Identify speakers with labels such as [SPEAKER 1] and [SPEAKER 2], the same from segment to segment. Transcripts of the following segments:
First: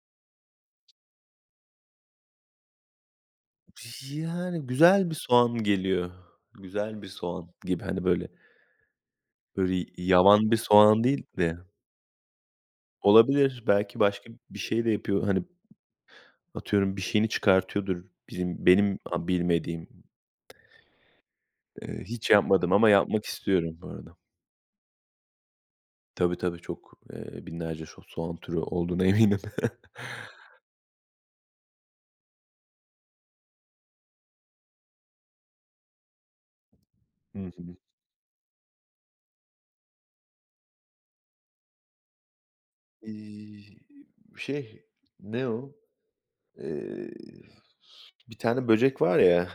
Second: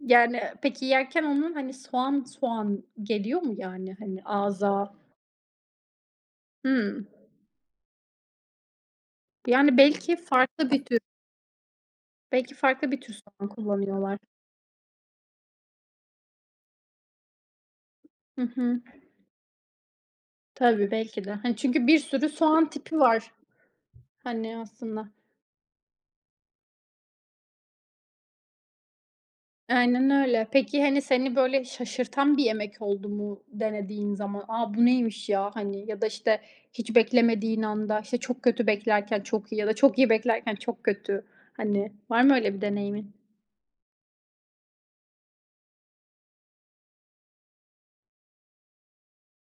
[SPEAKER 1] Yani, peki, yerken onun hani soğan, soğan geliyor mu yani hani
[SPEAKER 2] Yani,
[SPEAKER 1] ağıza?
[SPEAKER 2] güzel bir soğan geliyor. Güzel bir
[SPEAKER 1] Hımm.
[SPEAKER 2] soğan gibi. Hani, böyle. Böyle
[SPEAKER 1] Yani
[SPEAKER 2] y
[SPEAKER 1] belki
[SPEAKER 2] yaban bir
[SPEAKER 1] farklı bir tür.
[SPEAKER 2] soğan değil de.
[SPEAKER 1] Belki farklı bir tür soğan
[SPEAKER 2] Olabilir. Belki
[SPEAKER 1] kullanıyorlar.
[SPEAKER 2] başka bir şey de yapıyor hani. Atıyorum, bir şeyini çıkartıyordur
[SPEAKER 1] Hı
[SPEAKER 2] bizim
[SPEAKER 1] hı.
[SPEAKER 2] benim bilmediğim.
[SPEAKER 1] Tabii, belki de. Hani, çünkü bir
[SPEAKER 2] Eee,
[SPEAKER 1] sürü
[SPEAKER 2] hiç
[SPEAKER 1] soğan
[SPEAKER 2] yapmadım ama
[SPEAKER 1] tipi
[SPEAKER 2] yapmak
[SPEAKER 1] var,
[SPEAKER 2] istiyorum bu arada.
[SPEAKER 1] hani, aslında.
[SPEAKER 2] Tabii, tabii. Çok, eee, binlerce şo soğan türü olduğuna eminim.
[SPEAKER 1] Aynen öyle. Peki, hani, seni böyle şaşırtan bir yemek oldu mu denediğin zaman? "A bu neymiş ya?" Hani ya da işte hiç
[SPEAKER 2] Hı
[SPEAKER 1] beklemediğin
[SPEAKER 2] hı.
[SPEAKER 1] anda, işte çok kötü beklerken, çok iyi ya da çok iyi beklerken, çok kötü. Hani, var mı öyle bir deneyimin?
[SPEAKER 2] Eee, şey, ne o? Eee, bir tane böcek var ya,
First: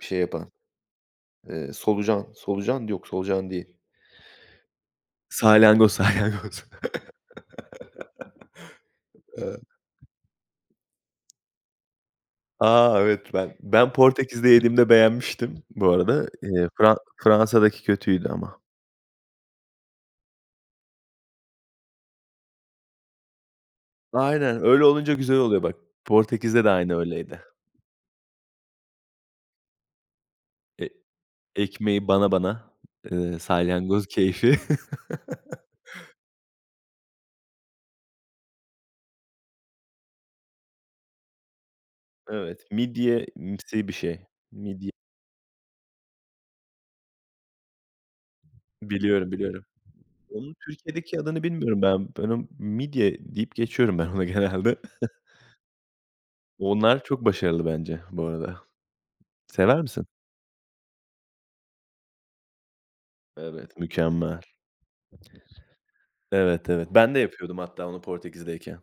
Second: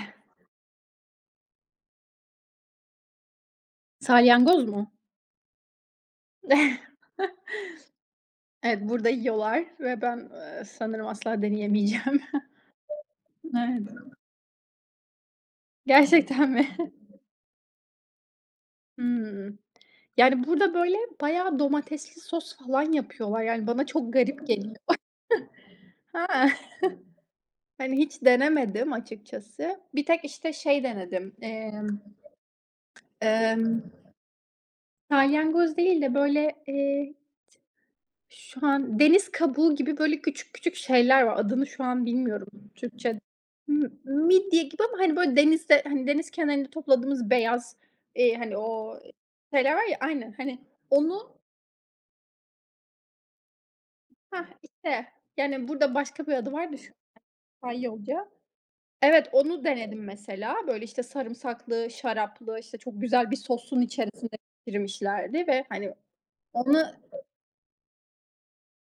[SPEAKER 2] şey yapan. Eee, solucan. Solucan? Yok, solucan değil.
[SPEAKER 1] Salyangoz mu?
[SPEAKER 2] Salyangoz, salyangoz.
[SPEAKER 1] Evet, burada
[SPEAKER 2] Eee.
[SPEAKER 1] yiyorlar ve ben, eee, sanırım asla deneyemeyeceğim.
[SPEAKER 2] A, evet, ben,
[SPEAKER 1] Evet.
[SPEAKER 2] ben Portekiz'de yediğimde beğenmiştim bu arada.
[SPEAKER 1] Gerçekten mi?
[SPEAKER 2] Eee, Fra Fransa'daki kötüydü ama.
[SPEAKER 1] Hımm. Yani, burada böyle bayağı domatesli sos falan yapıyorlar. Yani bana çok garip
[SPEAKER 2] Aynen,
[SPEAKER 1] geliyor.
[SPEAKER 2] öyle olunca güzel oluyor bak.
[SPEAKER 1] He.
[SPEAKER 2] Portekiz'de de aynı öyleydi.
[SPEAKER 1] Hani hiç denemedim açıkçası. Bir tek işte şey
[SPEAKER 2] E
[SPEAKER 1] denedim. Eee,
[SPEAKER 2] ekmeği bana bana, eee,
[SPEAKER 1] emm,
[SPEAKER 2] salyangoz keyfi.
[SPEAKER 1] salyangoz değil de böyle, eee, t Şu an, deniz kabuğu gibi böyle küçük küçük şeyler var. Adını şu an bilmiyorum
[SPEAKER 2] Evet,
[SPEAKER 1] Türkçe.
[SPEAKER 2] midyemsi
[SPEAKER 1] M
[SPEAKER 2] bir şey.
[SPEAKER 1] midye gibi
[SPEAKER 2] Midye.
[SPEAKER 1] ama, hani, böyle denizde, hani deniz kenarında topladığımız beyaz, eee, hani o
[SPEAKER 2] Biliyorum, biliyorum.
[SPEAKER 1] şeyler var ya Aynen.
[SPEAKER 2] Onun
[SPEAKER 1] Hani
[SPEAKER 2] Türkiye'deki
[SPEAKER 1] onu
[SPEAKER 2] adını bilmiyorum ben. Ben o, midye deyip geçiyorum ben ona
[SPEAKER 1] Hah
[SPEAKER 2] genelde.
[SPEAKER 1] işte. Yani burada başka bir adı var da şu an
[SPEAKER 2] Onlar çok
[SPEAKER 1] [unintelligible]
[SPEAKER 2] başarılı bence bu
[SPEAKER 1] İspanyolca.
[SPEAKER 2] arada.
[SPEAKER 1] Evet, onu
[SPEAKER 2] Sever
[SPEAKER 1] denedim
[SPEAKER 2] misin?
[SPEAKER 1] mesela. Böyle, işte, sarımsaklı, şaraplı, işte, çok güzel bir
[SPEAKER 2] Evet,
[SPEAKER 1] sosun içerisinde
[SPEAKER 2] mükemmel.
[SPEAKER 1] pişirmişlerdi ve, hani,
[SPEAKER 2] Evet.
[SPEAKER 1] onu
[SPEAKER 2] evet, ben de yapıyordum hatta onu Portekiz'deyken.